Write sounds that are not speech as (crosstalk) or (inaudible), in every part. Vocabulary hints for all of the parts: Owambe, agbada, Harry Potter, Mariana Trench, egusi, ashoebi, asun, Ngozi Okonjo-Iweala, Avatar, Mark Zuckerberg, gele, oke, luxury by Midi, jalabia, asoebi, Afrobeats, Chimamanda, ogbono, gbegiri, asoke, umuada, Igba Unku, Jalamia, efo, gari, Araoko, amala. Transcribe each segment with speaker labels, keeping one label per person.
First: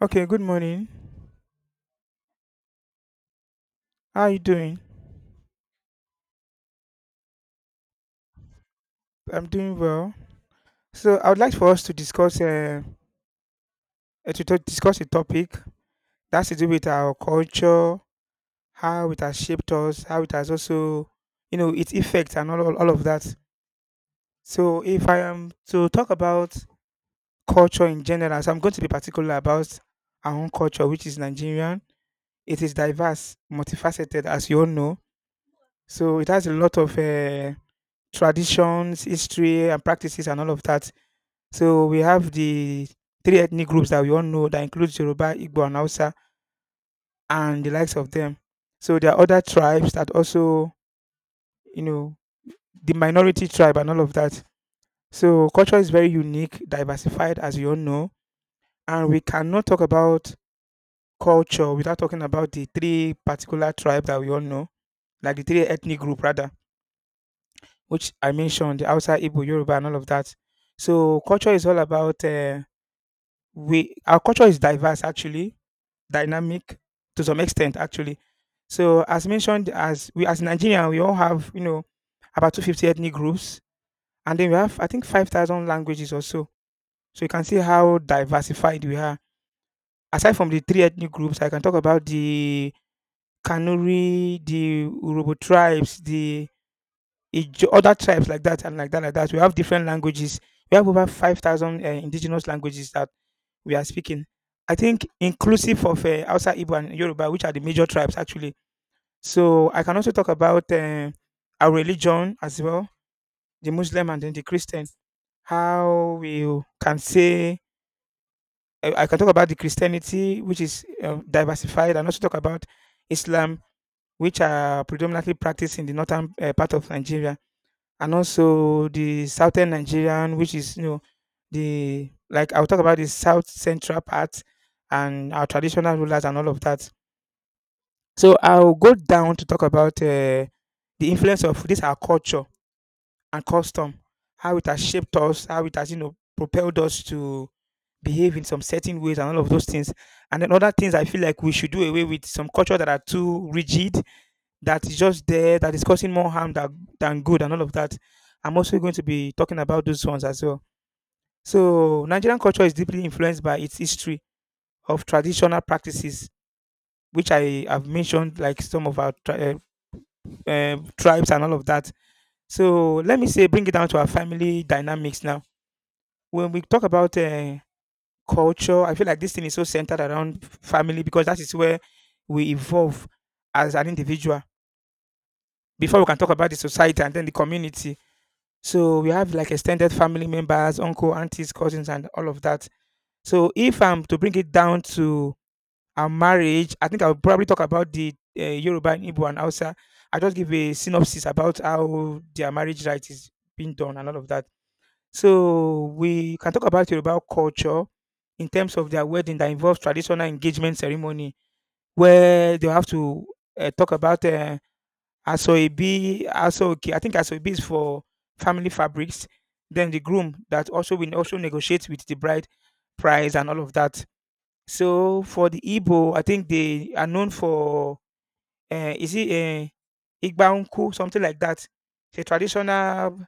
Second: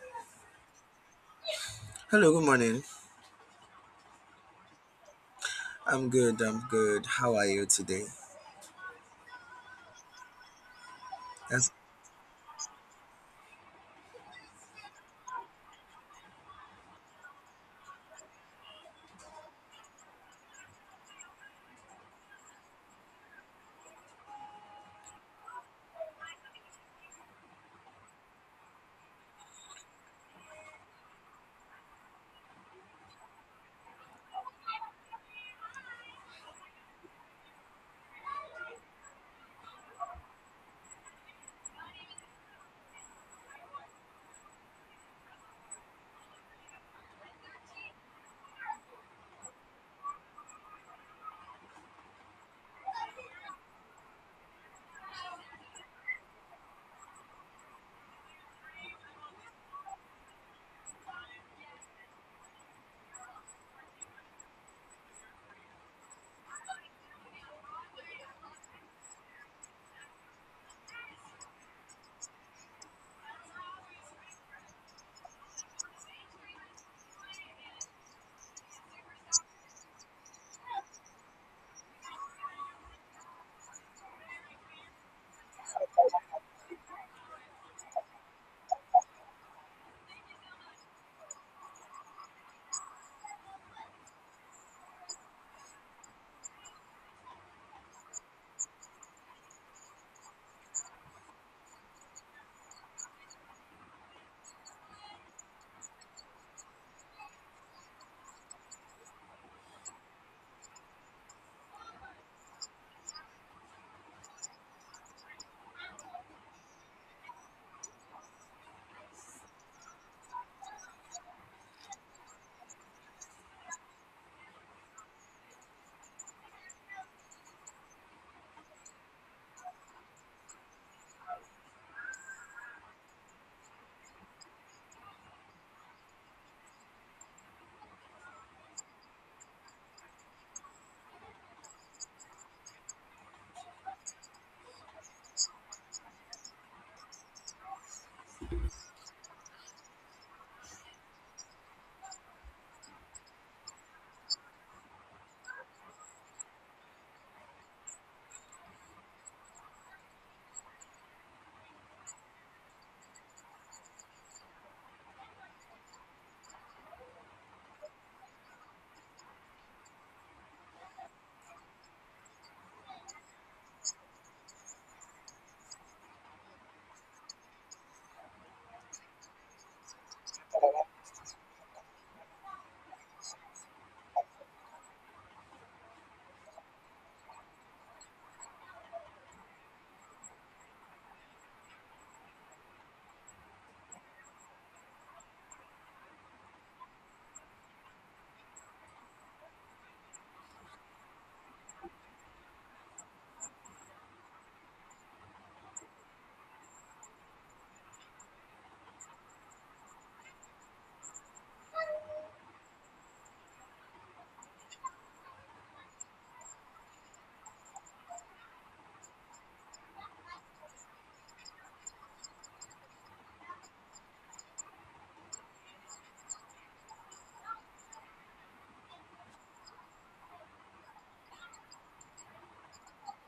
Speaker 1: Okay, good morning.
Speaker 2: Hello, good morning.
Speaker 1: How are you doing?
Speaker 2: I'm good. I'm good. How are you today?
Speaker 1: I'm doing well. So I would like for
Speaker 2: That's
Speaker 1: us to discuss discuss a topic that's to do with our culture, how it has shaped us, how it has also, you know, its effects and all of that. So if I am to talk about culture in general, so I'm going to be particular about our own culture, which is Nigerian. It is diverse, multifaceted, as you all know. So it has a lot of traditions, history, and practices, and all of that. So we have the three ethnic groups that we all know that includes Yoruba, Igbo and Hausa and the likes of them. So there are other tribes that also, you know, the minority tribe and all of that. So culture is very unique, diversified as you all know, and we cannot talk about culture without talking about the three particular tribe that we all know, like the three ethnic group rather, which I mentioned, the Hausa, Igbo, Yoruba and all of that. So culture is all about we our culture is diverse actually dynamic to some extent actually. So as mentioned, as we as Nigerian, we all have you know about 250 ethnic groups, and then we have I think 5,000 languages or so. So you can see how diversified we are. Aside from the three ethnic groups, I can talk about the Kanuri, the Urobo tribes, the Ijo, other tribes like that and like that. We have different languages. We have over 5,000 indigenous languages that we are speaking. I think inclusive of outside Igbo and Yoruba, which are the major tribes actually. So I can also talk about our religion as well, the Muslim and then the Christian. How we can say I can talk about the Christianity, which is diversified, and also talk about Islam, which are predominantly practiced in the northern part of Nigeria, and also the southern Nigerian, which is you know the like I'll talk about the south central part and our traditional rulers and all of that. So I'll go down to talk about the influence of this our culture and custom, how it has shaped us, how it has, you know, propelled us to behave in some certain ways and all of those things. And then other things I feel like we should do away with some culture that are too rigid, that is just there, that is causing more harm than good and all of that. I'm also going to be talking about those ones as well. So Nigerian culture is deeply influenced by its history of traditional practices, which I have mentioned, like some of our tribes and all of that. So let me say, bring it down to our family dynamics now. When we talk about culture, I feel like this thing is so centered around family because that is where we evolve as an individual before we can talk about the society and then the community. So we have like extended family members, uncle, aunties, cousins, and all of that. So if I'm to bring it down to a marriage, I think I'll probably talk about the Yoruba, Igbo, and Hausa. I just give a synopsis about how their marriage right is being done and all of that. So we can talk about Yoruba culture in terms of their wedding that involves traditional engagement ceremony where they have to talk about asoebi, asoke. I think asoebi is for family fabrics. Then the groom that also will also negotiate with the bride price and all of that. So for the Igbo, I think they are known for is it Igba Unku, something like that. It's a traditional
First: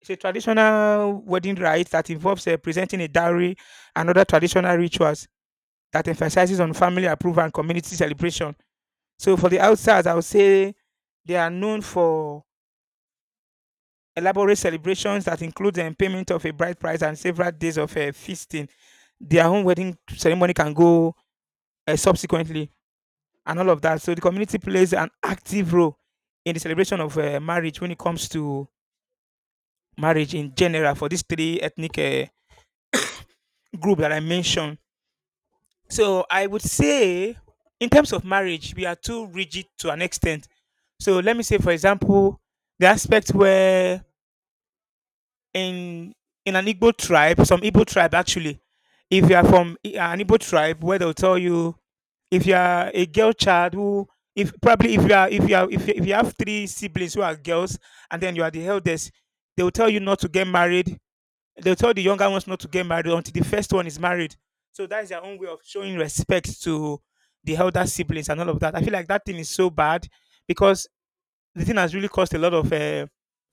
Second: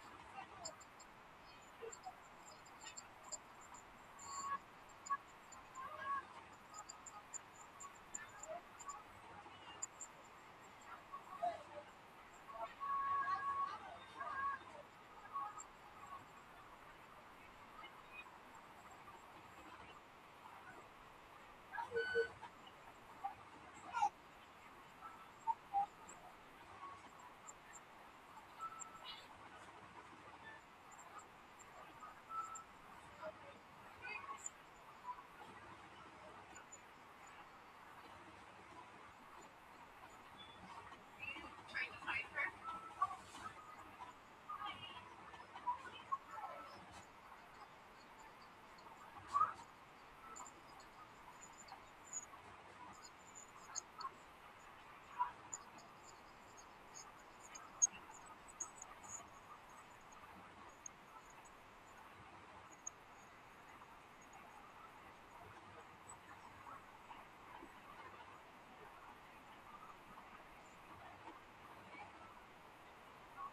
Speaker 1: it's a traditional wedding rite that involves presenting a dowry and other traditional rituals that emphasizes on family approval and community celebration. So for the outsiders, I would say they are known for elaborate celebrations that include the payment of a bride price and several days of feasting. Their own wedding ceremony can go subsequently and all of that. So the community plays an active role in the celebration of marriage when it comes to marriage in general for these three ethnic group that I mentioned. So I would say, in terms of marriage, we are too rigid to an extent. So let me say, for example, the aspect where in in an Igbo tribe, some Igbo tribe actually, if you are from an Igbo tribe, where they'll tell you if you are a girl child who if probably if you have three siblings who are girls and then you are the eldest, they will tell you not to get married. They'll tell the younger ones not to get married until the first one is married. So that is their own way of showing respect to the elder siblings and all of that. I feel like that thing is so bad because the thing has really caused a lot of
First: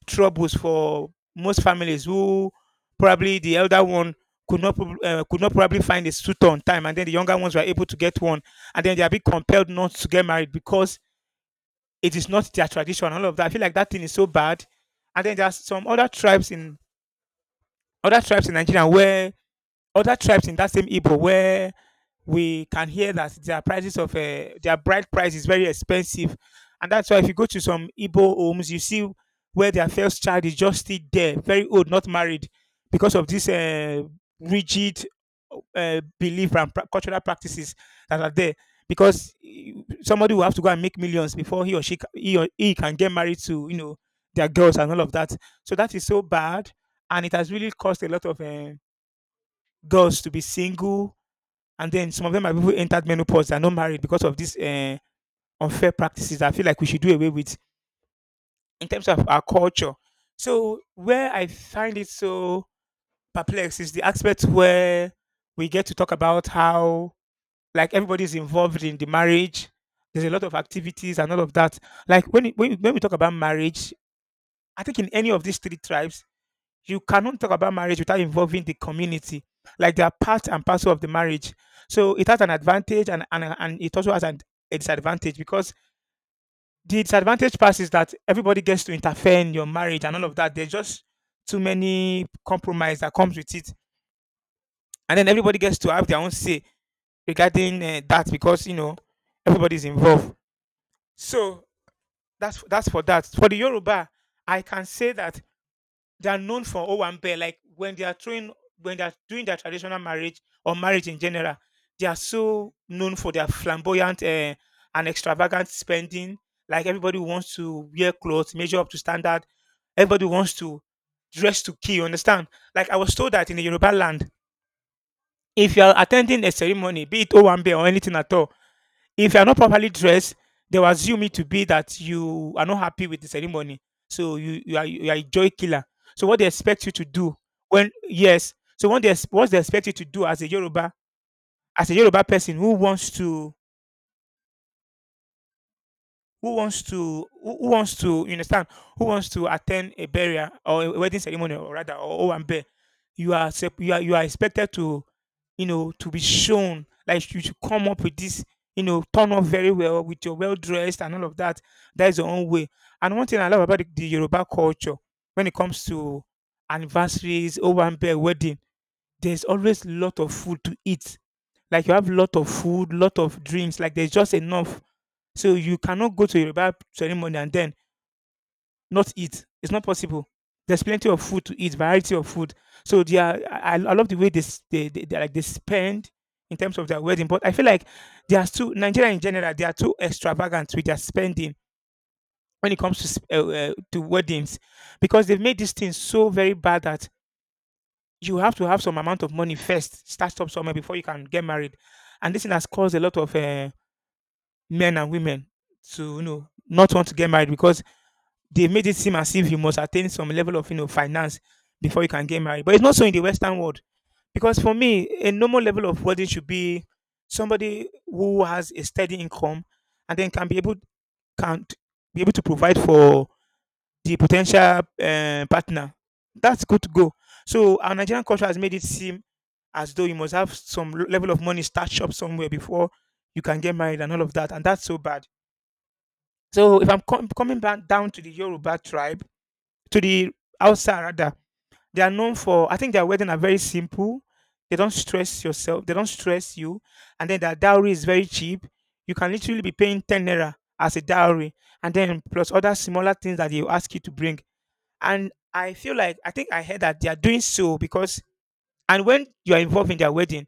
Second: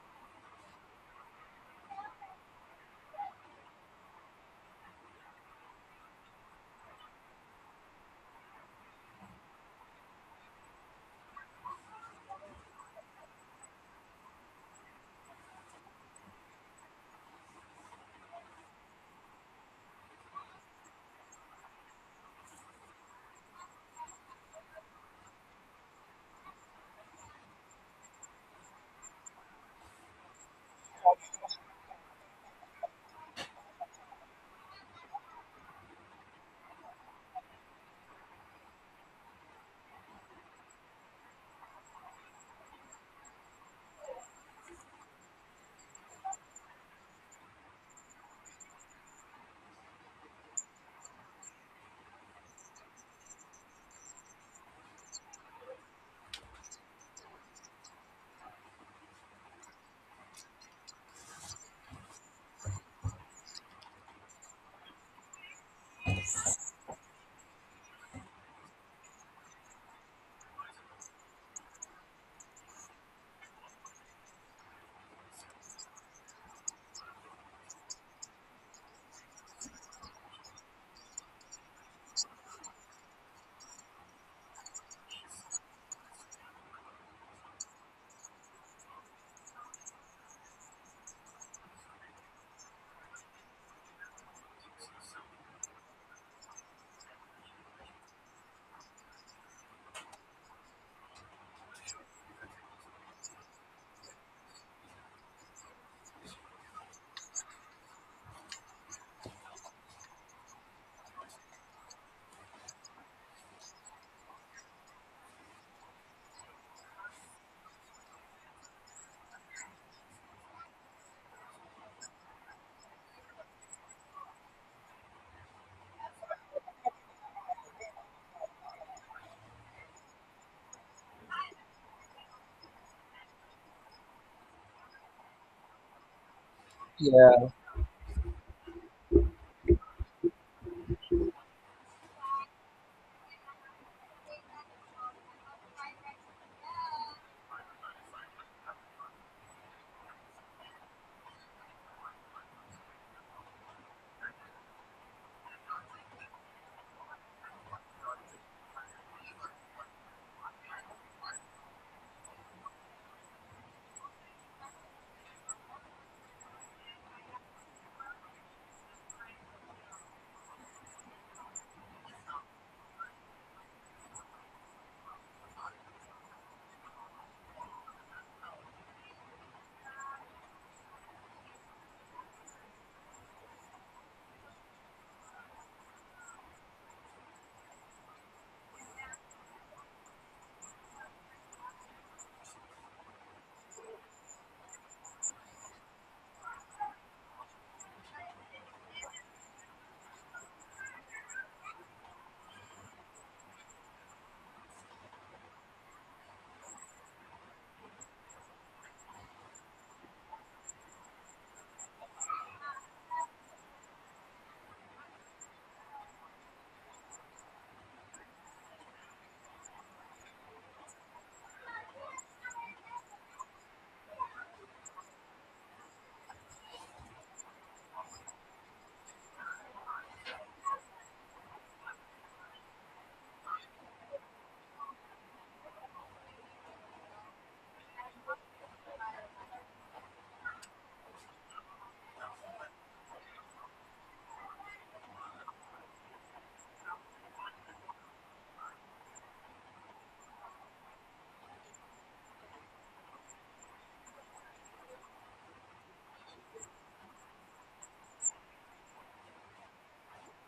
Speaker 1: troubles for most families who probably the elder one could not probably find a suitor on time, and then the younger ones were able to get one, and then they are being compelled not to get married because it is not their tradition. And all of that. I feel like that thing is so bad. And then there are some other tribes in Nigeria where other tribes in that same Igbo where we can hear that their prices of their bride price is very expensive. And that's why if you go to some Igbo homes, you see where their first child is just still there, very old, not married, because of this rigid belief and cultural practices that are there. Because somebody will have to go and make millions before he or she ca- he, or he can get married to you know their girls and all of that. So that is so bad, and it has really caused a lot of girls to be single, and then some of them are people who entered menopause and not married because of these unfair practices. I feel like we should do away with in terms of our culture. So where I find it so perplexed is the aspect where we get to talk about how like everybody's involved in the marriage. There's a lot of activities and all of that. Like when we talk about marriage, I think in any of these three tribes, you cannot talk about marriage without involving the community. Like they are part and parcel of the marriage. So it has an advantage and it also has a disadvantage because the disadvantage part is that everybody gets to interfere in your marriage and all of that. There's just too many compromise that comes with it, and then everybody gets to have their own say regarding that because you know everybody's involved. So that's for that. For the Yoruba, I can say that they are known for Owambe. Like when they are throwing, when they are doing their traditional marriage or marriage in general, they are so known for their flamboyant and extravagant spending. Like everybody wants to wear clothes, measure up to standard. Everybody wants to dress to kill. You understand? Like I was told that in the Yoruba land, if you are attending a ceremony, be it Owambe or anything at all, if you are not properly dressed, they will assume it to be that you are not happy with the ceremony. So you are a joy killer. So what they expect you to do
Speaker 2: Yeah,
Speaker 1: when yes, so what they ex- what they expect you to do as a Yoruba person who wants to who wants to you understand who wants to attend a burial or a wedding ceremony or rather or owambe you are expected to you know to be shown like you should come up with this you know turn up very well with your well dressed and all of that. That is your own way. And one thing I love about the Yoruba culture when it comes to anniversaries, owambe, wedding, there's always lot of food to eat. Like you have lot of food, lot of drinks, like there's just enough. So you cannot go to a Yoruba ceremony and then not eat. It's not possible. There's plenty of food to eat, variety of food. So they are, I love the way they like they spend in terms of their wedding. But I feel like they are too Nigeria in general. They are too extravagant with their spending when it comes to to weddings, because they've made this thing so very bad that you have to have some amount of money first, start up somewhere before you can get married, and this thing has caused a lot of men and women to, you know, not want to get married because they made it seem as if you must attain some level of, you know, finance before you can get married. But it's not so in the Western world. Because for me, a normal level of wedding should be somebody who has a steady income and then can be able can t- be able to provide for the potential partner. That's good to go. So our Nigerian culture has made it seem as though you must have some level of money stashed up somewhere before you can get married and all of that, and that's so bad. So if I'm coming back down to the Yoruba tribe, to the outside rather. They are known for, I think, their wedding are very simple. They don't stress yourself, they don't stress you, and then their dowry is very cheap. You can literally be paying 10 naira as a dowry, and then plus other smaller things that they will ask you to bring. And I feel like I think I heard that they are doing so because, and when you are involved in their wedding,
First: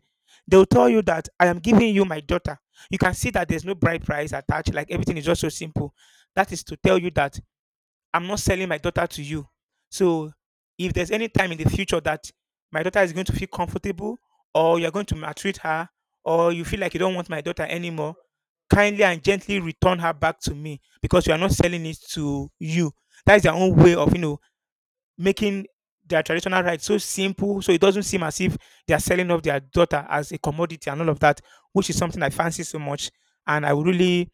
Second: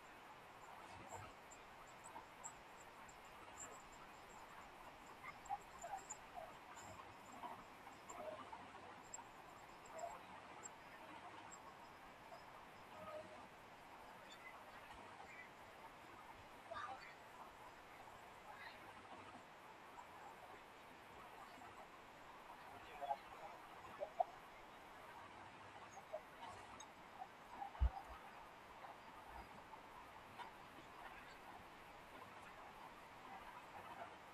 Speaker 1: they will tell you that I am giving you my daughter. You can see that there's no bride price attached, like everything is just so simple. That is to tell you that I'm not selling my daughter to you. So if there's any time in the future that my daughter is going to feel comfortable or you're going to maltreat her or you feel like you don't want my daughter anymore, kindly and gently return her back to me, because you are not selling it to you. That is their own way of, you know, making their traditional rights so simple, so it doesn't seem as if they are selling off their daughter as a commodity and all of that, which is something I fancy so much. And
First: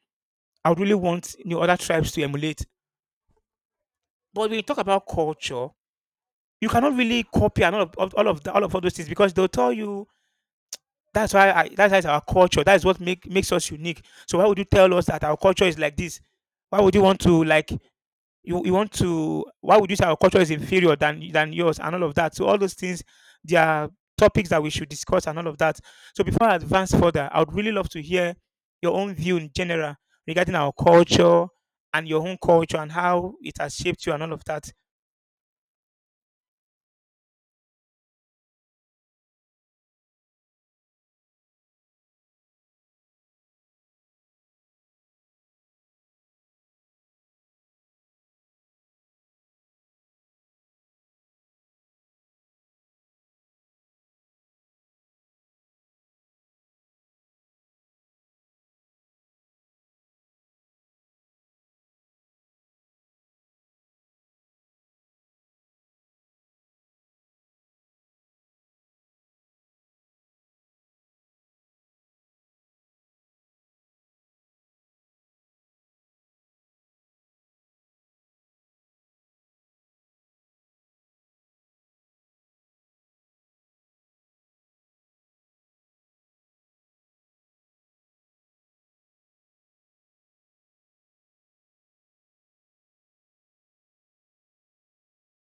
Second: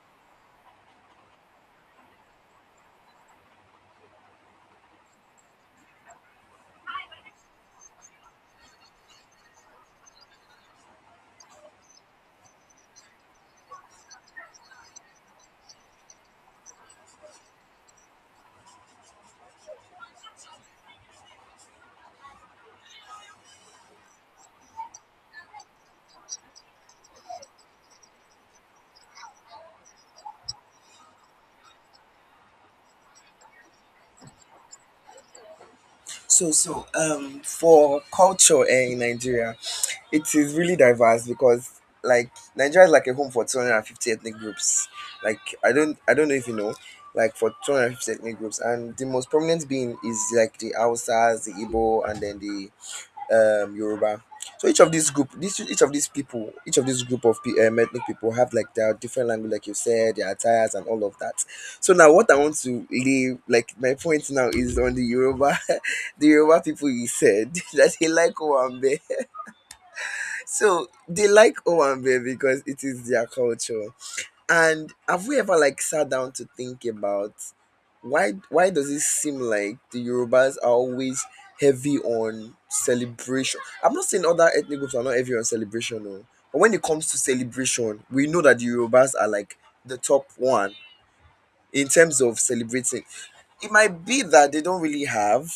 Speaker 1: I would really want you other tribes to emulate. But when you talk about culture, you cannot really copy and all of the, all of all those things, because they'll tell you that's why it's our culture. That's what makes us unique. So why would you tell us that our culture is like this? Why would you want to like you want to why would you say our culture is inferior than yours and all of that? So all those things, they are topics that we should discuss and all of that. So before I advance further, I would really love to hear your own view in general regarding our culture and your own culture and how it has shaped you and all of that.
Speaker 2: so for culture in Nigeria, it is really diverse because like Nigeria is like a home for 250 ethnic groups. Like I don't know if you know, like for 250 ethnic groups, and the most prominent being is like the Hausas, the Igbo, and then the Yoruba. So each of these group, this each of these people, each of these group of ethnic people have like their different language, like you said, their attires and all of that. So now, what I want to leave, like my point now is on the Yoruba, (laughs) the Yoruba people. You said (laughs) that they like Owambe, so they like Owambe because it is their culture. And have we ever like sat down to think about why does it seem like the Yorubas are always heavy on celebration? I'm not saying other ethnic groups are not heavy on celebration, no. But when it comes to celebration, we know that the Yorubas are like the top one in terms of celebrating. It might be that they don't really have,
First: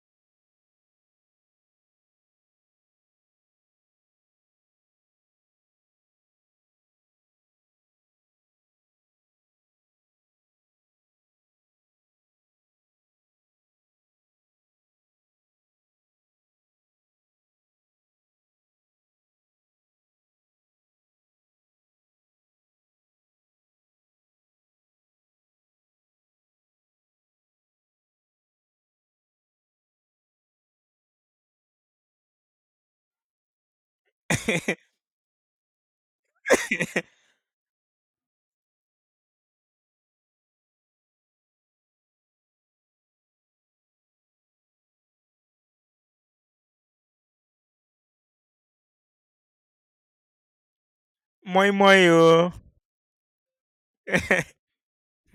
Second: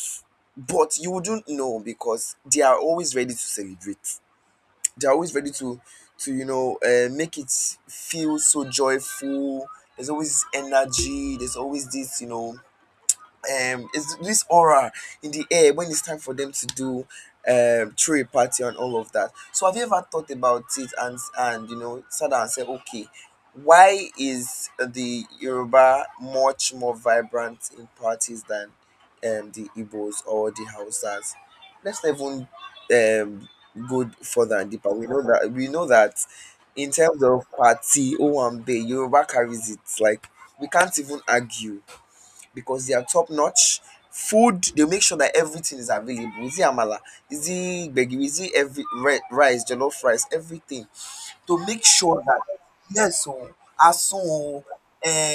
Speaker 2: but you wouldn't know because they are always ready to celebrate. They're always ready to make it feel so joyful. There's always energy. There's always this you know it's this aura in the air when it's time for them to do throw a party and all of that. So have you ever thought about it, and sat down and said, okay, why is the Yoruba much more vibrant in parties than the Igbos or the Hausas? Let's not even um go further and
Speaker 1: (laughs)
Speaker 2: deeper. We know that in terms of party, Owambe, Yoruba carries it. Like, we can't even argue because they are top notch. Food, they make sure that everything is available. Is it amala? Is it gbegiri? Is it rice, jollof rice, everything to
Speaker 1: Moi
Speaker 2: make
Speaker 1: moi
Speaker 2: sure.
Speaker 1: oh.
Speaker 2: Yes o, asun
Speaker 1: (laughs)
Speaker 2: o,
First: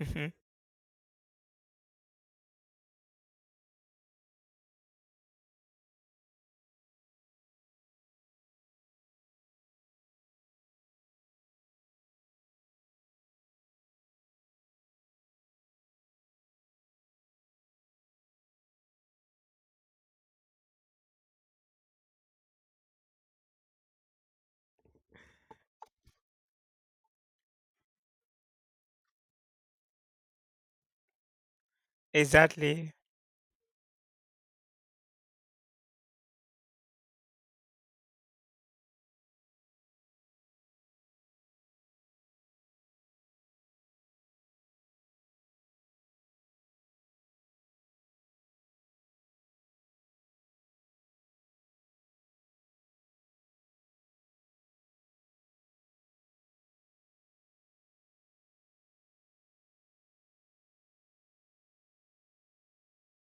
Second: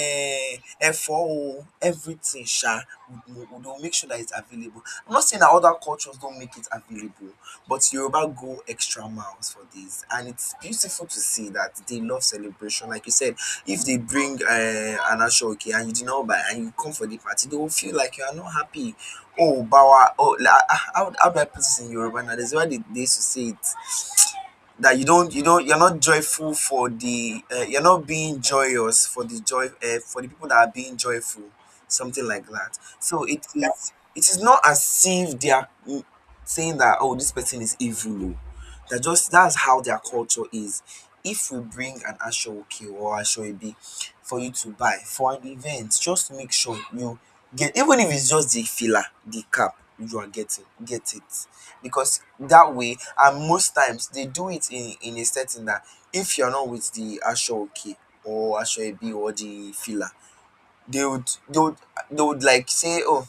Speaker 1: Mhm.
Speaker 2: efo o, everything sha we will make sure that it's available. I'm not saying that other cultures don't make it available, but Yoruba go extra miles for this, and it's beautiful to see that they love celebration. Like you said, if they bring an oke and you did not buy and you come for the party, they will feel like you are not happy. Oh bawa oh la ah, how do I put this in Yoruba now? There's why they used to say it that you're not joyful for the you're not being joyous for the people that are being joyful, something like that.
Speaker 1: Exactly.
Speaker 2: So it is not as if they are saying that, oh, this person is evil oh. That's how their culture is. If we bring an ashoke or ashoebi for you to buy for an event, just make sure you get, even if it's just the filler, the cap you are getting, get it, because that way, and most times they do it in a setting that if you're not with the Asho or Asho or the filler, they would they would they would like say, oh,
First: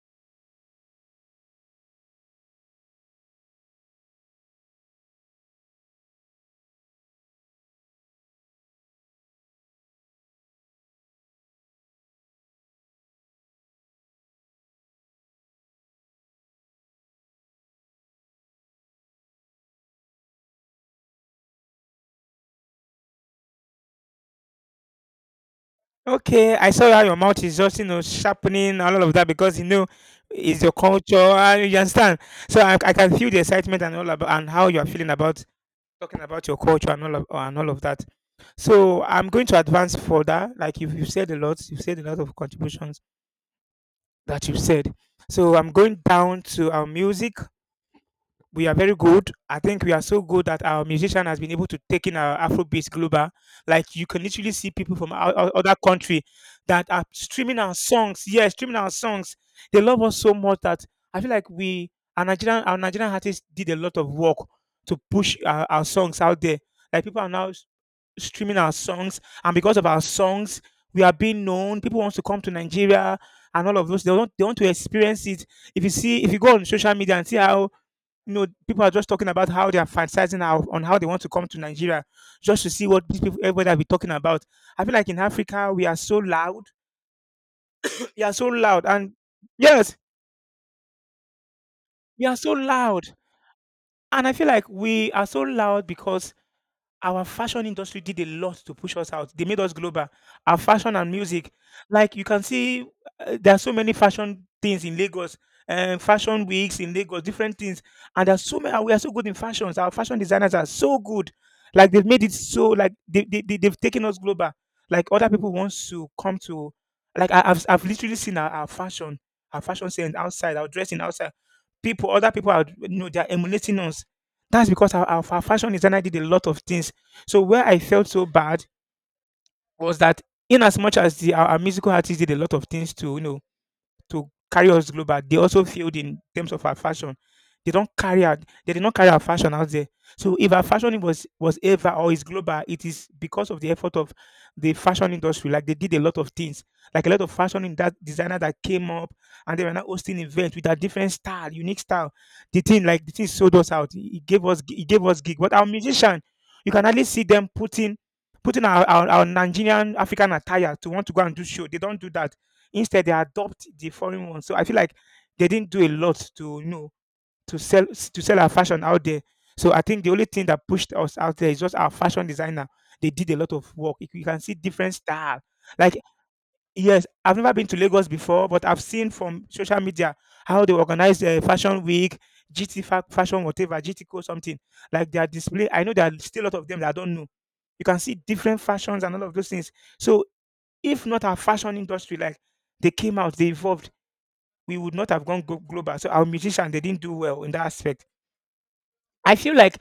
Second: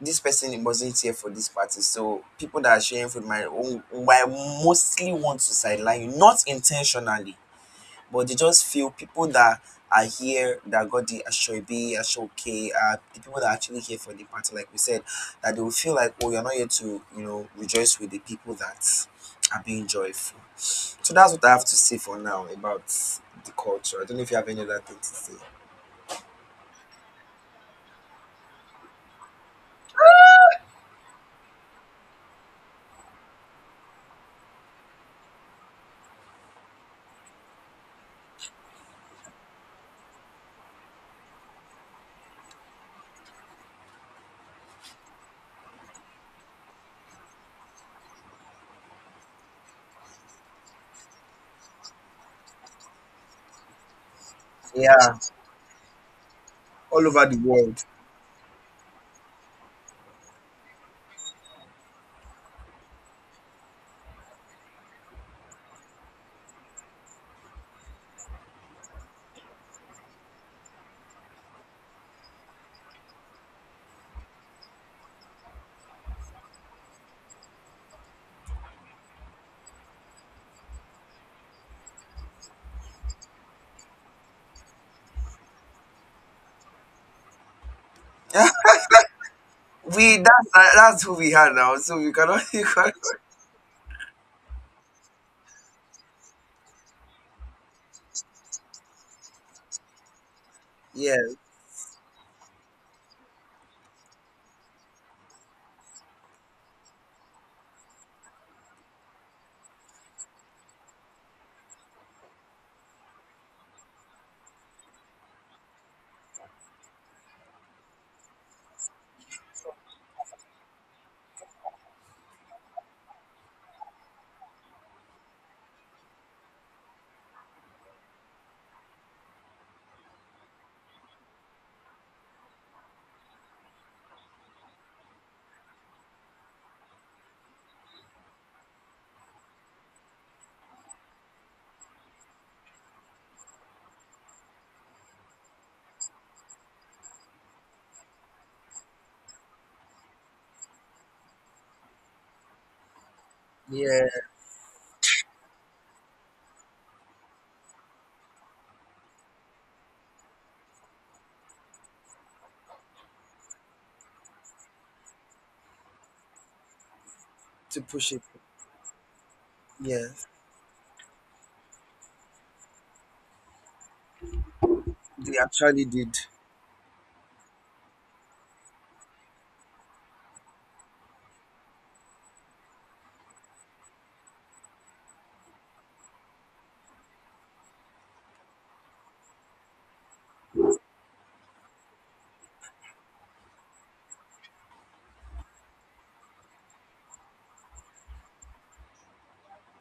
Speaker 2: this person wasn't here for this party. So people that are sharing food might mostly want to sideline you, not intentionally, but they just feel people that are here that got the Ashoibi, Ashoke, the people that are actually here for the party, like we said, that they will feel like, oh, you're not here to rejoice with the people that are being joyful. So that's what I have to say for now about the culture. I don't know if you have any other thing to say.
Speaker 1: Okay, I saw how your mouth is just, you know, sharpening and all of that, because you know it's your culture. You understand? So I can feel the excitement and all about and how you are feeling about talking about your culture and all of that. So I'm going to advance further. Like you've said a lot, you've said a lot of contributions that you've said. So I'm going down to our music. We are very good. I think we are so good that our musician has been able to take in our Afrobeats global. Like you can literally see people from
Speaker 2: Yeah,
Speaker 1: other country that are
Speaker 2: all over the
Speaker 1: streaming our
Speaker 2: world. (laughs)
Speaker 1: songs. Yeah, streaming our songs. They love us so much that I feel like we our Nigerian artists did a lot of work to push our songs out there. Like people are now streaming our songs, and because of our songs, we are being known. People want to come to Nigeria and all of those. They want to experience it. If you see, if you go on social media and see how, you know, people are just talking about how they are fantasizing on how they want to come to Nigeria just to see what these people everybody will be talking about. I feel like in Africa we are so loud. We are so
Speaker 2: Yeah,
Speaker 1: loud, and yes,
Speaker 2: we that's who we are now. So we
Speaker 1: we are
Speaker 2: cannot,
Speaker 1: so
Speaker 2: (laughs) you cannot.
Speaker 1: loud. And I feel like we are so loud because our fashion industry did a lot to push us out. They made us global. Our fashion and
Speaker 2: Yeah,
Speaker 1: music, like you can see, there are so many fashion things in Lagos, and fashion weeks in Lagos, different things. And there's so many. We are so good in fashions. Our fashion designers are so good. Like they've made it so like they they've taken us global. Like other people wants to come to. Like I've literally seen our fashion sense outside, our dressing outside, people, other people are, you know, they're emulating us. That's because our fashion designer did a lot of things. So where I felt so bad was that, in as much as our musical artist did a lot of things to, you know, to carry us global, they also failed in terms of our fashion. They don't carry out. They did not carry our fashion out there. So if our fashion was ever or is global, it is because of the effort of the fashion industry. Like they did a lot of things, like a lot of fashion in that designer that came up, and they were now hosting events with a different style, unique style. The thing sold us out.
Speaker 2: yeah,
Speaker 1: It gave us gig. But our musician, you can hardly see them putting putting our Nigerian African attire to want to go and do show. They don't do that. Instead, they adopt the foreign one. So I feel like they didn't do a lot to, you know,
Speaker 2: to push it.
Speaker 1: to sell our fashion out there. So I think the only
Speaker 2: Yes,
Speaker 1: thing that pushed us out there is just our fashion designer. They did a lot of work. You can see different
Speaker 2: they
Speaker 1: style.
Speaker 2: actually
Speaker 1: Like
Speaker 2: did.
Speaker 1: yes, I've never been to Lagos before, but I've seen from social media how they organize a fashion week, fashion whatever, GT code something, like their display. I know there are still a lot of them that I don't know. You can see different fashions and all of those things. So if not our fashion industry, like they came out, they evolved, we would not have gone global. So our musicians, they didn't do well in that aspect. I feel like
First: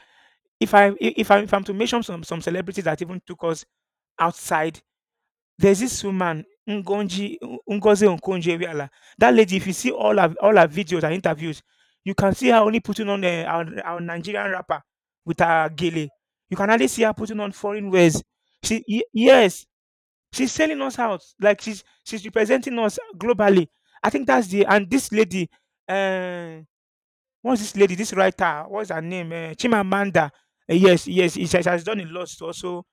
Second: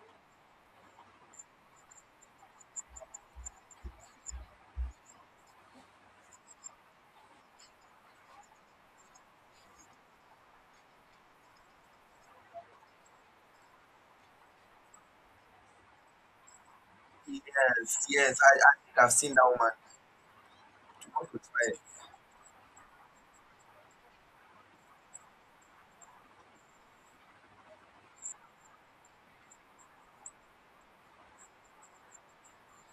Speaker 1: if I I- if I if I'm to mention some celebrities that even took us outside, there's this woman Ngonji Ngozi Okonjo-Iweala. That lady, if you see all her videos and interviews, you can see her only putting on our Nigerian rapper with her gele. You can hardly see her putting on foreign
Speaker 2: Yes,
Speaker 1: wares.
Speaker 2: yes, I, I think I've seen that
Speaker 1: Yes,
Speaker 2: woman.
Speaker 1: she's selling us
Speaker 2: The
Speaker 1: out
Speaker 2: one with
Speaker 1: like
Speaker 2: red.
Speaker 1: she's representing us globally. I think that's the and this lady. eh, Once this lady, this writer, what's her name? Chimamanda. Yes, yes, she has done a lot to also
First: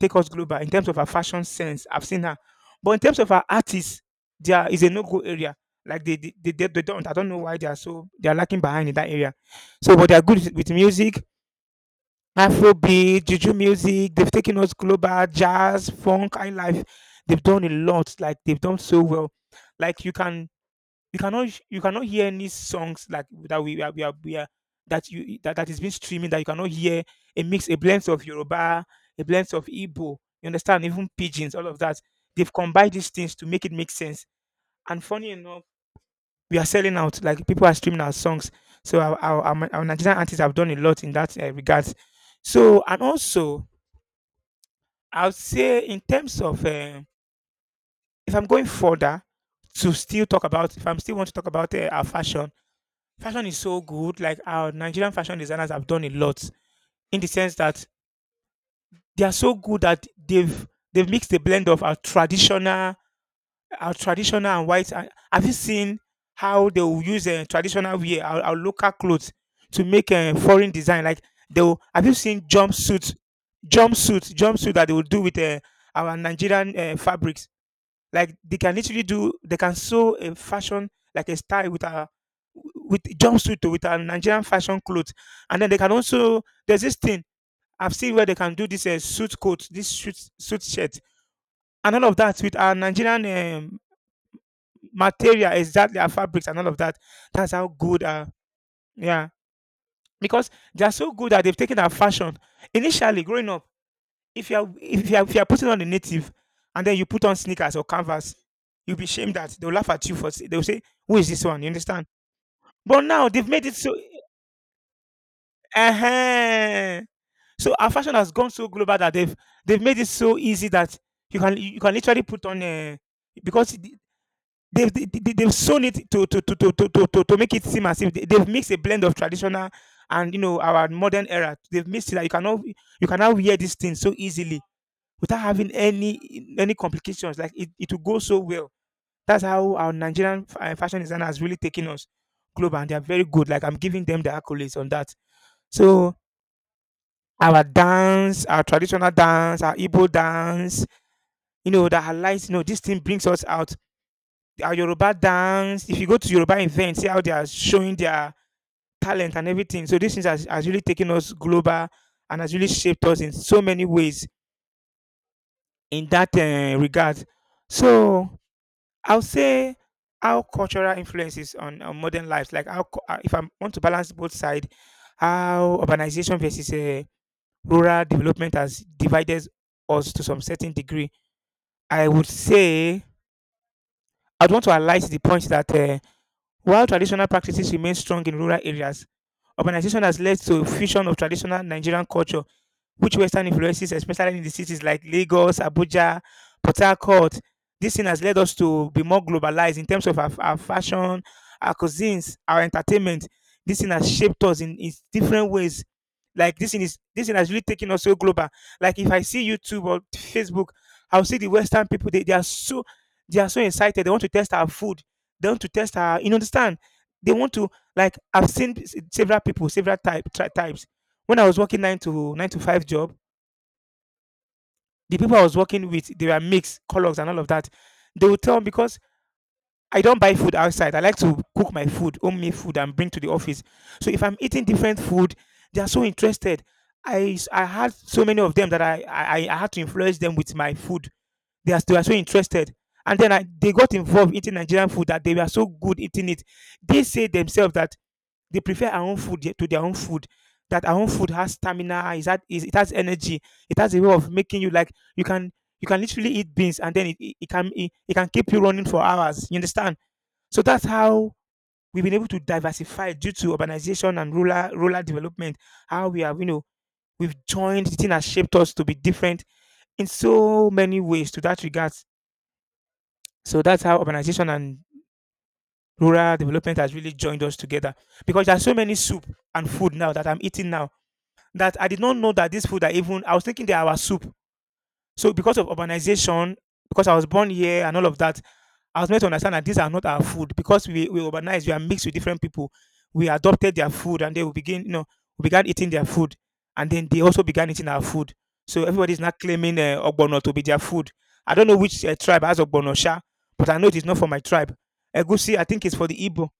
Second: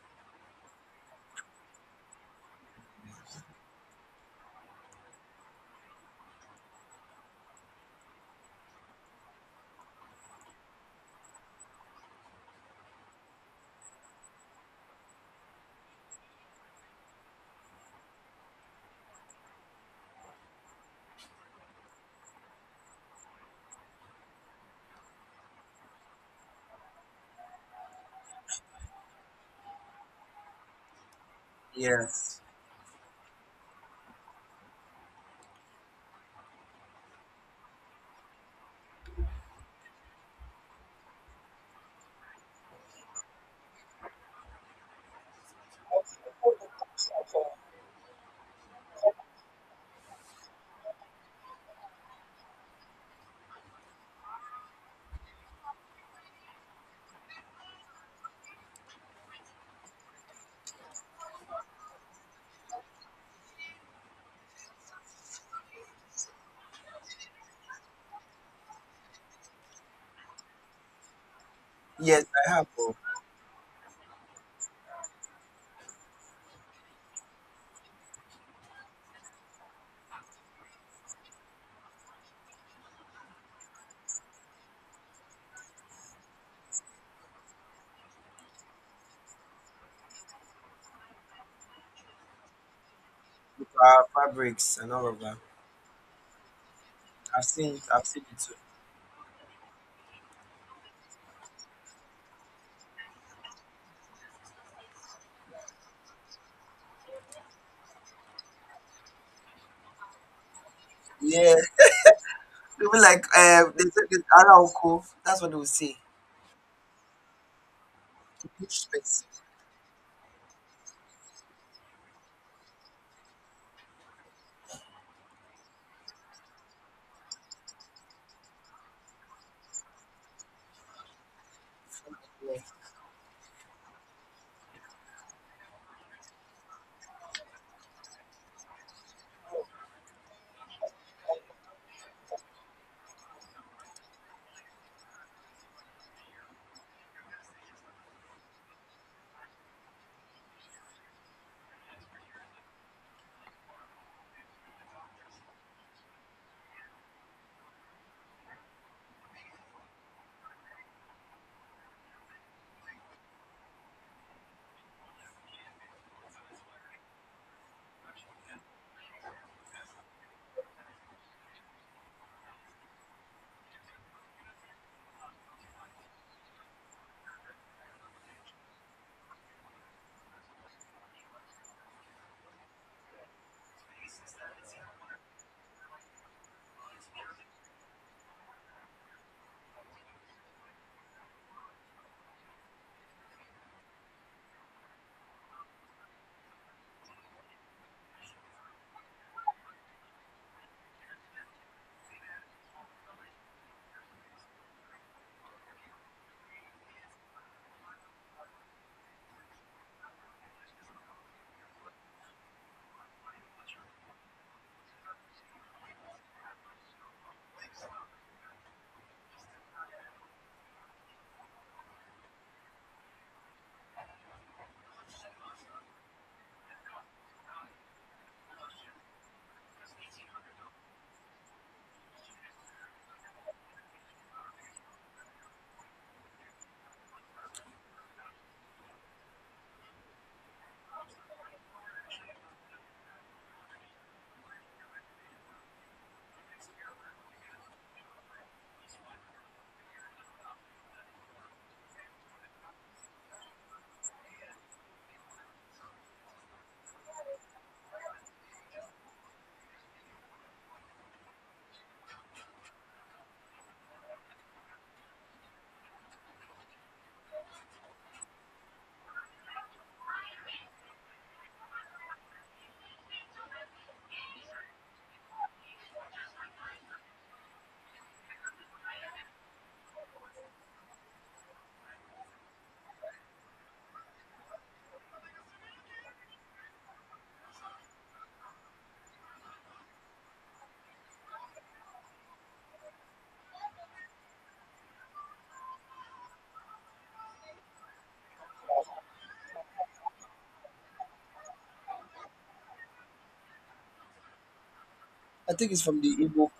Speaker 1: take us global in terms of her fashion sense. I've seen her, but in terms of her artists, there is a no-go area. Like they don't. I don't know why they are so they are lacking behind in that area. So, but they are good with music, Afrobeat, Juju music. They've taken us global, jazz, funk, high life. They've done a lot. Like they've done so well. Like you can you cannot hear any songs like that we are that that is being streaming that you cannot hear a mix, a blend of Yoruba, a blend of Igbo, you understand, even pigeons, all of that,
Speaker 2: Yes,
Speaker 1: they've combined these things to make it make sense. And funny enough, we are selling out, like people are streaming our songs. So our Nigerian artists have done a lot in that regards. So and also I would say in terms of um, if I'm going further to still talk about if I'm still want to talk about our fashion. Fashion is so good. Like our Nigerian fashion designers have done a lot, in the sense that they are so good that they've mixed the blend of our traditional and white. Have you seen how they will use traditional wear, our local clothes, to make a foreign design? Like have you
Speaker 2: yes,
Speaker 1: seen
Speaker 2: I have. Oh,
Speaker 1: jumpsuits, jumpsuit that they will do with our Nigerian fabrics? Like they can sew a fashion like a style with a with a Nigerian fashion clothes, and then they can also there's this thing I've seen where they can do this suit coat, this suit shirt, and all of that with our Nigerian
Speaker 2: with our fabrics and all of that.
Speaker 1: material, exactly our fabrics and all of that.
Speaker 2: I've
Speaker 1: That's how
Speaker 2: seen it.
Speaker 1: good,
Speaker 2: I've
Speaker 1: uh,
Speaker 2: seen it too.
Speaker 1: yeah, because they are so good that they've taken our fashion initially growing up. If you are if you are putting on a native and then you put on sneakers or canvas, you'll be shamed that they'll laugh at you they'll say, "Who is this
Speaker 2: Yeah,
Speaker 1: one?" You understand?
Speaker 2: they were
Speaker 1: But
Speaker 2: like,
Speaker 1: now they've made it
Speaker 2: they
Speaker 1: so.
Speaker 2: said this Araoko. That's what they would say.
Speaker 1: uh So our fashion has gone
Speaker 2: The
Speaker 1: so global that
Speaker 2: space.
Speaker 1: they've made it so easy that you can literally put on a because the- they've sewn it to make it seem as if they've mixed a blend of traditional, and you know, our modern era. They've mixed it that you cannot wear these things so easily without having any complications. Like it will go so well. That's how our Nigerian fashion designer has really taken us global, and they are very good. Like I'm giving them the accolades on that. So our dance, our traditional dance, our Igbo dance, you know, that highlights, you know, this thing brings us out. Our Yoruba dance. If you go to Yoruba events, see how they are showing their talent and everything. So this thing has really taken us global and has really shaped us in so many ways in that regard. So I'll say how cultural influences on modern lives, like if I want to balance both sides, how urbanization versus rural development has divided us to some certain degree. I would say I'd want to highlight the point that while traditional practices remain strong in rural areas, urbanization has led to a fusion of traditional Nigerian culture which Western influences, especially in the cities like Lagos, Abuja, Port Harcourt. This thing has led us to be more globalized in terms of our fashion, our cuisines, our entertainment. This thing has shaped us in different ways. Like this thing has really taken us so global. Like if I see YouTube or Facebook, I'll see the Western people. They are so excited. They want to test our food. They want to test our, you know, understand. They want to like I've seen several people, several types. When I was working 9 to 5 job, the people I was working with, they were mixed colors and all of that. They would tell me because I don't buy food outside. I like to cook my food, homemade food, and bring to the office. So if I'm eating different food, they are so interested. I had so many of them that I had to influence them with my food. They are so interested. And then they got involved eating Nigerian food that they were so good eating it. They say themselves that they prefer our own food to their own food. That our own food has stamina, it has energy, it has a way of making you like you can literally eat beans and then it can keep you running for hours. You understand? So that's how we've been able to diversify due to urbanization and rural development. How we have, you know, we've joined the thing has shaped us to be different in so many ways to that regards. So that's how urbanization and rural development has really joined us together because there are so many soup and food now that I'm eating now that I did not know that this food are even, I was thinking they are soup. So because of urbanization, because I was born here and all of that, I was made to understand that these are not our food because we urbanize, we are mixed with different people. We adopted their food and they will begin, you know, we began eating their food, and then they also began eating our food. So everybody is now claiming ogbono to be their food. I don't know which tribe has ogbono sha, but I know it is not for my tribe.
Speaker 2: I
Speaker 1: Egusi, I
Speaker 2: think it's
Speaker 1: think it's
Speaker 2: from
Speaker 1: for
Speaker 2: the
Speaker 1: the Igbo.
Speaker 2: Igbo.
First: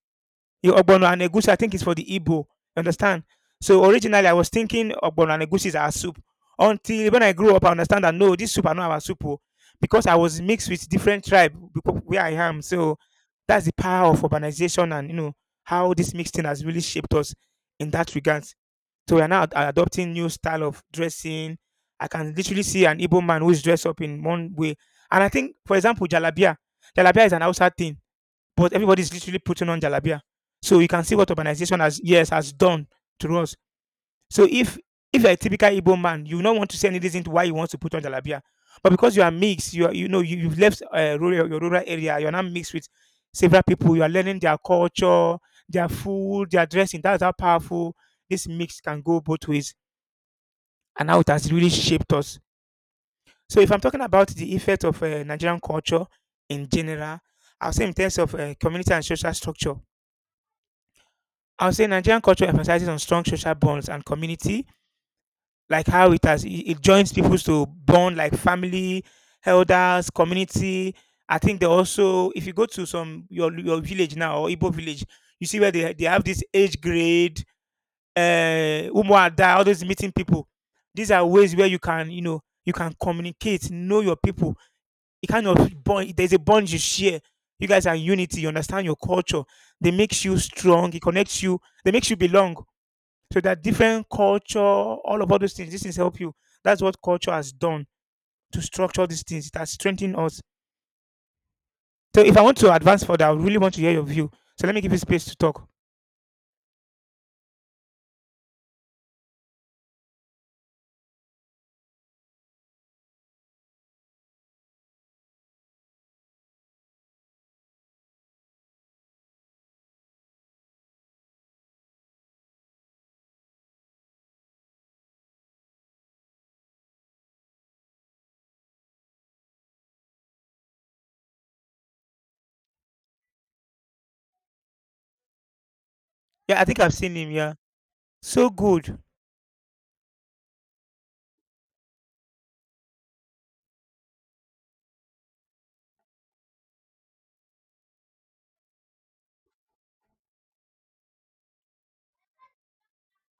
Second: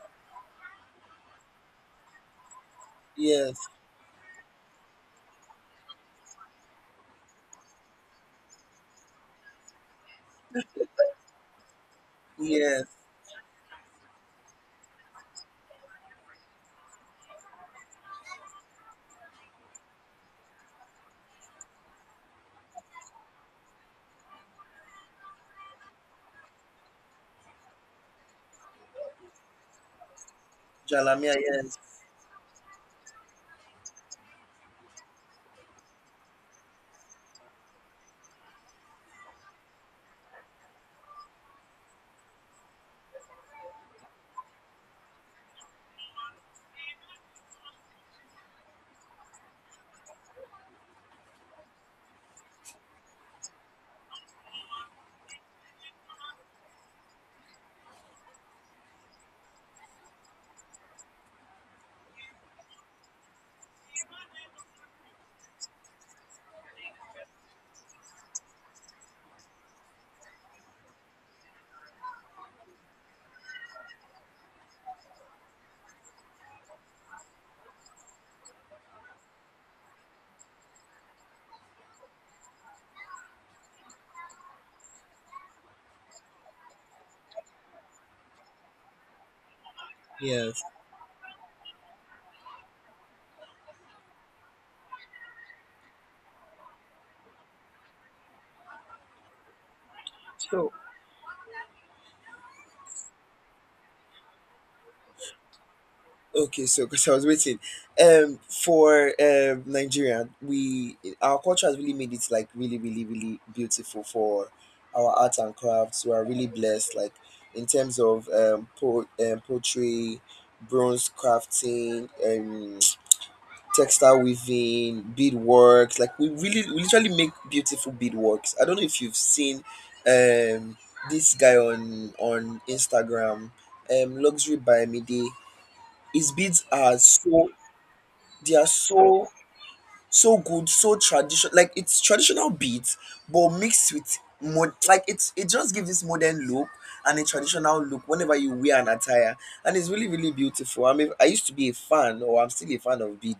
Speaker 1: Yeah, ogbono and egusi, I think it's for the Igbo. Understand?
Speaker 2: Yes,
Speaker 1: So originally, I was thinking ogbono and egusi is our soup. Until when I grew up, I understand that no, this soup are not our soup, oh, because I was mixed with different tribe because where I am.
Speaker 2: yes,
Speaker 1: So that's the power of urbanization and you know how this mixing has really shaped us in that regard. So we are now adopting new style of dressing. I can literally see an Igbo man who is dressed up in one way, and I think, for example, jalabia. Jalabia is an outside thing but everybody's literally putting on jalabia. So you can see what
Speaker 2: Jalamia. Yes,
Speaker 1: urbanization has, yes, has done to us. So if you're a typical Igbo man, you will not want to see any reason to why you want to put on jalabia, but because you are mixed, you are, you know, you've left your rural area, you're now mixed with several people. You are learning their culture, their food, their dressing. That's how powerful this mix can go both ways, and how it has really shaped us. So if I'm talking about the effect of Nigerian culture in general, I'll say in terms of community and social structure, I will say Nigerian culture emphasizes on strong social bonds and community, like how it has it it joins people to bond like family, elders, community. I think they also, if you go to some your village now or Igbo village, you see where they have this age grade, uh, umuada, all those meeting people. These are ways where you can, you know, you can communicate, know your people. It kind of bond. There's a bond you share. You guys are unity. You understand your culture. They makes you
Speaker 2: yes.
Speaker 1: strong. It connects you. They makes you belong so that different culture, all those things, these things help you. That's what culture has done to structure these things. It has strengthened us.
Speaker 2: So.
Speaker 1: So if I want to advance further, I really want to hear your view. So let me give you space to talk.
Speaker 2: Okay, so because I was waiting, for Nigeria, we our culture has really made it like really, really, really beautiful for our art and crafts. We are really blessed, like, in terms of poetry, bronze crafting, (tsk) textile weaving, beadworks. Like we literally make beautiful beadworks. I don't know if you've seen um this guy on Instagram, luxury by Midi. His
Speaker 1: Yeah, I
Speaker 2: beads
Speaker 1: think I've
Speaker 2: are
Speaker 1: seen him.
Speaker 2: so
Speaker 1: Yeah. So
Speaker 2: they are
Speaker 1: good.
Speaker 2: so, so good, so traditional. Like, it's traditional beats, but mixed with mod. Like, it just gives this modern look and a traditional look whenever you wear an attire, and it's really really beautiful. I mean, I used to be a fan, or I'm still a fan of bead,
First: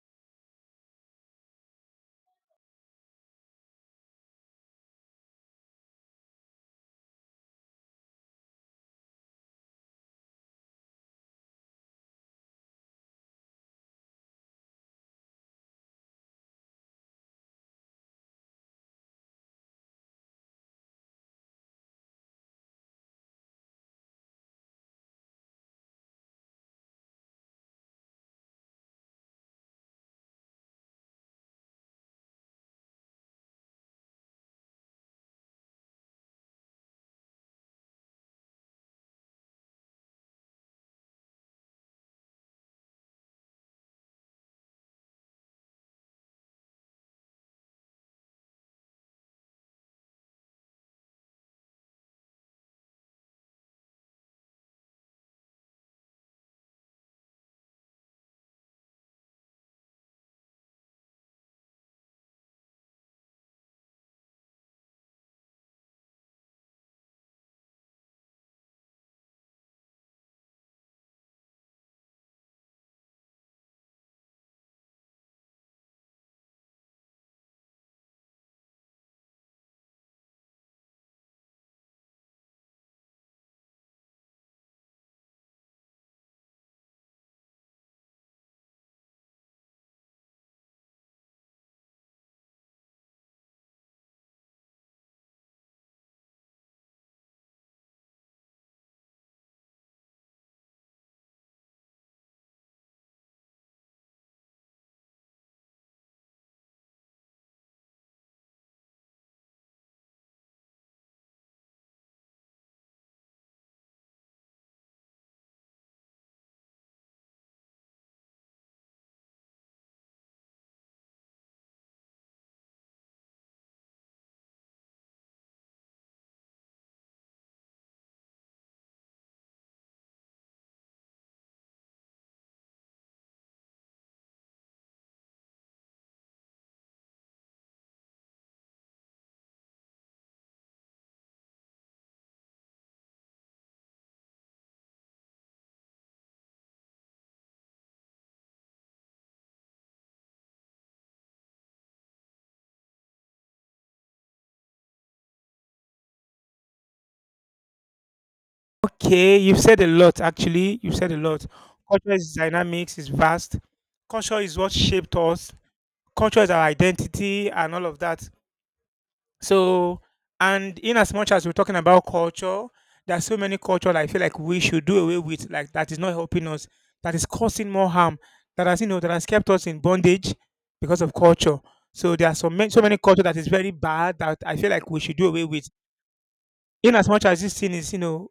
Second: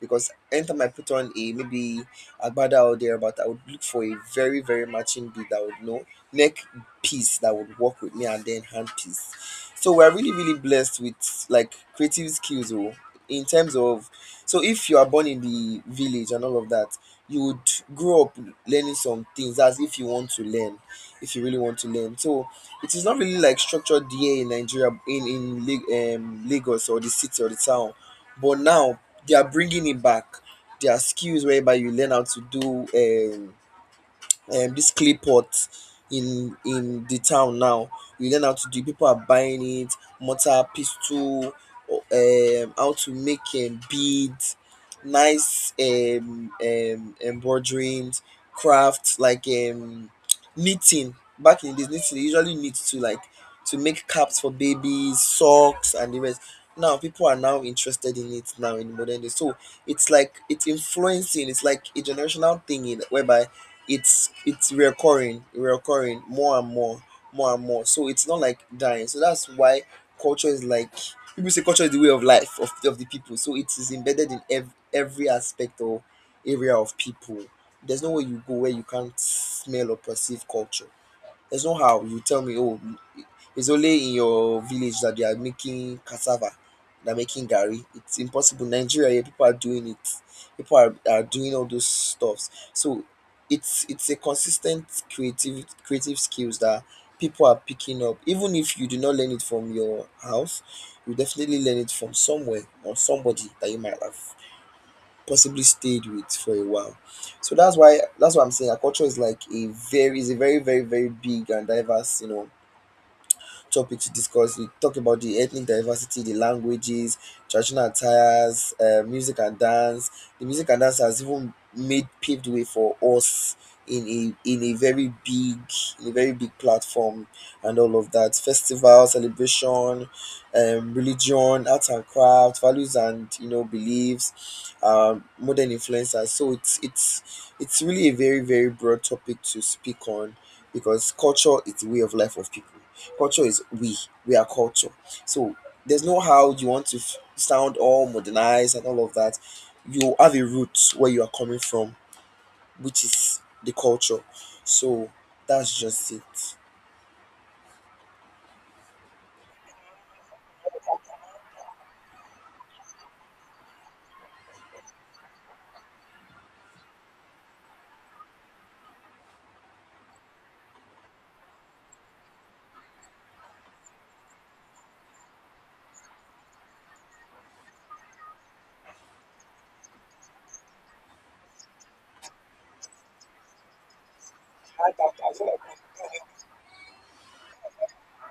Speaker 2: because anytime I put on a maybe agbada or there, but I would look for a very very matching bead that would know neck piece that would work with me, and then hand piece. So we're really really blessed with like creative skills, oh, in terms of, so if you are born in the village and all of that, you would grow up learning some things as if you want to learn, if you really want to learn. So it is not really like structured here in Nigeria, in Lagos or the city or the town. But now they are bringing it back. There are skills whereby you learn how to do. Um, this clay pot in the town now. You learn how to do. People are buying it, mortar, pistol, how to make beads, nice embroiderings, crafts like knitting. Back in this knitting, they usually knit to, like, to make caps for babies, socks, and the rest. Now people are now interested in it now in modern day. So it's like it's influencing. It's like a generational thing in whereby it's recurring more and more so it's not like dying. So that's why culture is like people say culture is the way of life of the people, so it is embedded in every aspect or area of people. There's no way you go where you can't smell or perceive culture. There's no how you tell me, oh, it's only in your village that they are making cassava, they're making gari. It's impossible. Nigeria, yeah, people are doing it. People are doing all those stuffs. So it's a consistent creative skills that people are picking up. Even if you do not learn it from your house, you definitely learn it from somewhere or somebody that you might have possibly stayed with for a while. So that's what I'm saying. Our culture is like a very very very big and diverse, topic to discuss. We talk about the ethnic diversity, the languages, traditional attires, music and dance. The music and dance has even made paved way for us in a in a very big in a very big platform and all of that, festival celebration, religion, arts and craft, values and beliefs, modern influencers. So it's really a very very broad topic to speak on, because culture is the way of life of people. Culture is we. We are culture. So there's no how you want to sound all modernized and all of that. You have a root where you are coming from, which is the culture. So that's just it.
Speaker 1: Okay, you've said a lot actually. You've said a lot. Culture is dynamics, is vast. Culture is what shaped us. Culture is our identity and all of that. So, and in as much as we're talking about culture, there are so many culture that I feel like we should do away with, like that is not helping us, that is causing more harm, that has you know that has kept us in bondage because of culture. So there are so many so many culture that is very bad that I feel like we should do away with. In as much as this thing is, you know,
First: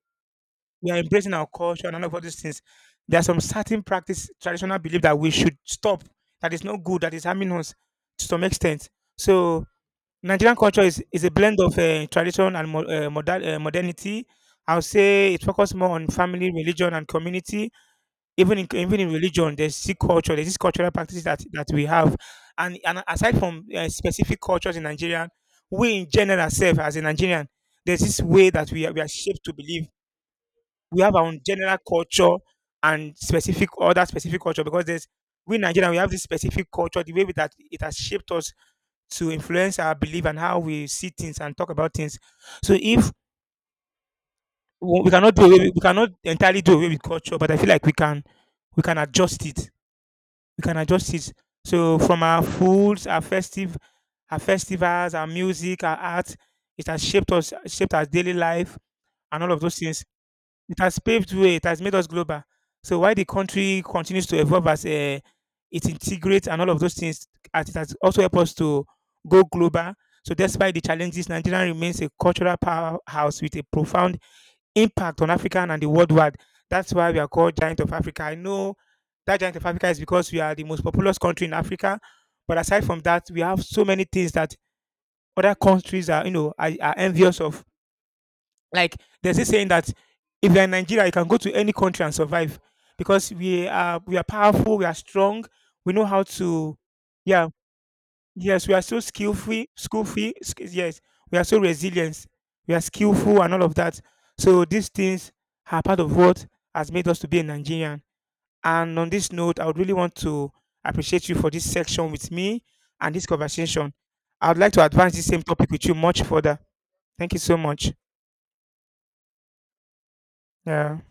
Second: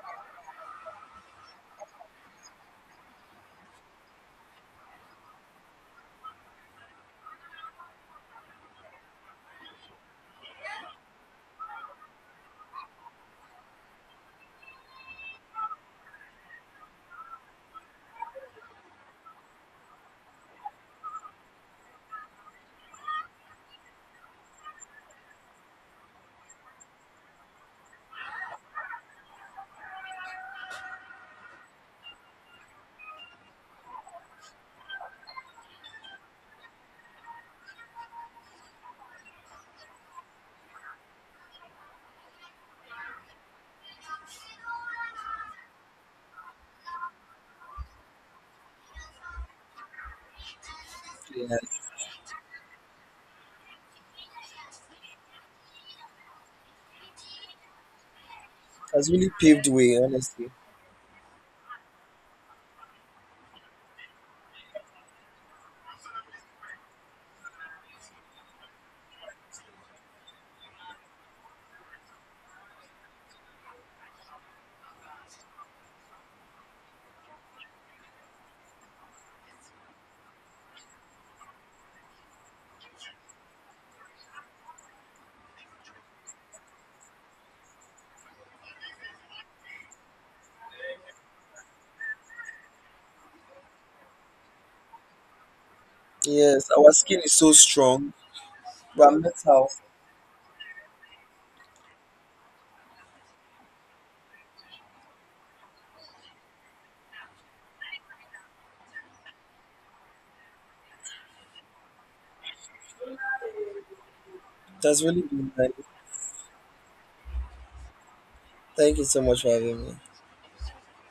Speaker 1: we are embracing our culture and all these things, there are some certain practice, traditional belief that we should stop, that is not good, that is harming us to some extent. So Nigerian culture is a blend of tradition and modern, modernity. I would say it focuses more on family, religion, and community. Even in religion, there's still culture. There's this cultural practices that we have, and aside from specific cultures in Nigeria, we in general self as a Nigerian, there's this way that we are shaped to believe. We have our own general culture and specific other specific culture because there's we in Nigeria we have this specific culture, the way that it has shaped us to influence our belief and how we see things and talk about things. So if we we cannot do away, we cannot entirely do away with culture, but I feel like we can adjust it. We can adjust it.
Speaker 2: Yeah. It
Speaker 1: So from our foods, our festive, our festivals, our music, our art, it has shaped us, shaped our daily life
Speaker 2: has really
Speaker 1: and all of
Speaker 2: paved
Speaker 1: those
Speaker 2: way,
Speaker 1: things.
Speaker 2: honestly.
Speaker 1: It has paved way. It has made us global. So while the country continues to evolve as it integrates and all of those things, as it has also helped us to go global. So despite the challenges, Nigeria remains a cultural powerhouse with a profound impact on African and the worldwide. That's why we are called Giant of Africa. I know that Giant of Africa is because we are the most populous country in Africa. But aside from that, we have so many things that other countries are, you know, are envious of. Like there's this saying that if you're in Nigeria, you can go to any country and survive because we are powerful, we are strong, we know how
Speaker 2: Yes,
Speaker 1: to.
Speaker 2: our skin is
Speaker 1: Yeah,
Speaker 2: so strong.
Speaker 1: yes, we are so
Speaker 2: But are
Speaker 1: skillful,
Speaker 2: metal.
Speaker 1: Yes, we are so resilient, we are skillful, and all of that. So these things are part of what has made us to be a Nigerian. And on this note, I would really want to appreciate you for this section with me and this conversation. I would like to
Speaker 2: That's
Speaker 1: advance
Speaker 2: really
Speaker 1: this same
Speaker 2: been nice.
Speaker 1: topic with you much further. Thank you so much.
Speaker 2: Thank you so much for having me.
Speaker 1: Yeah.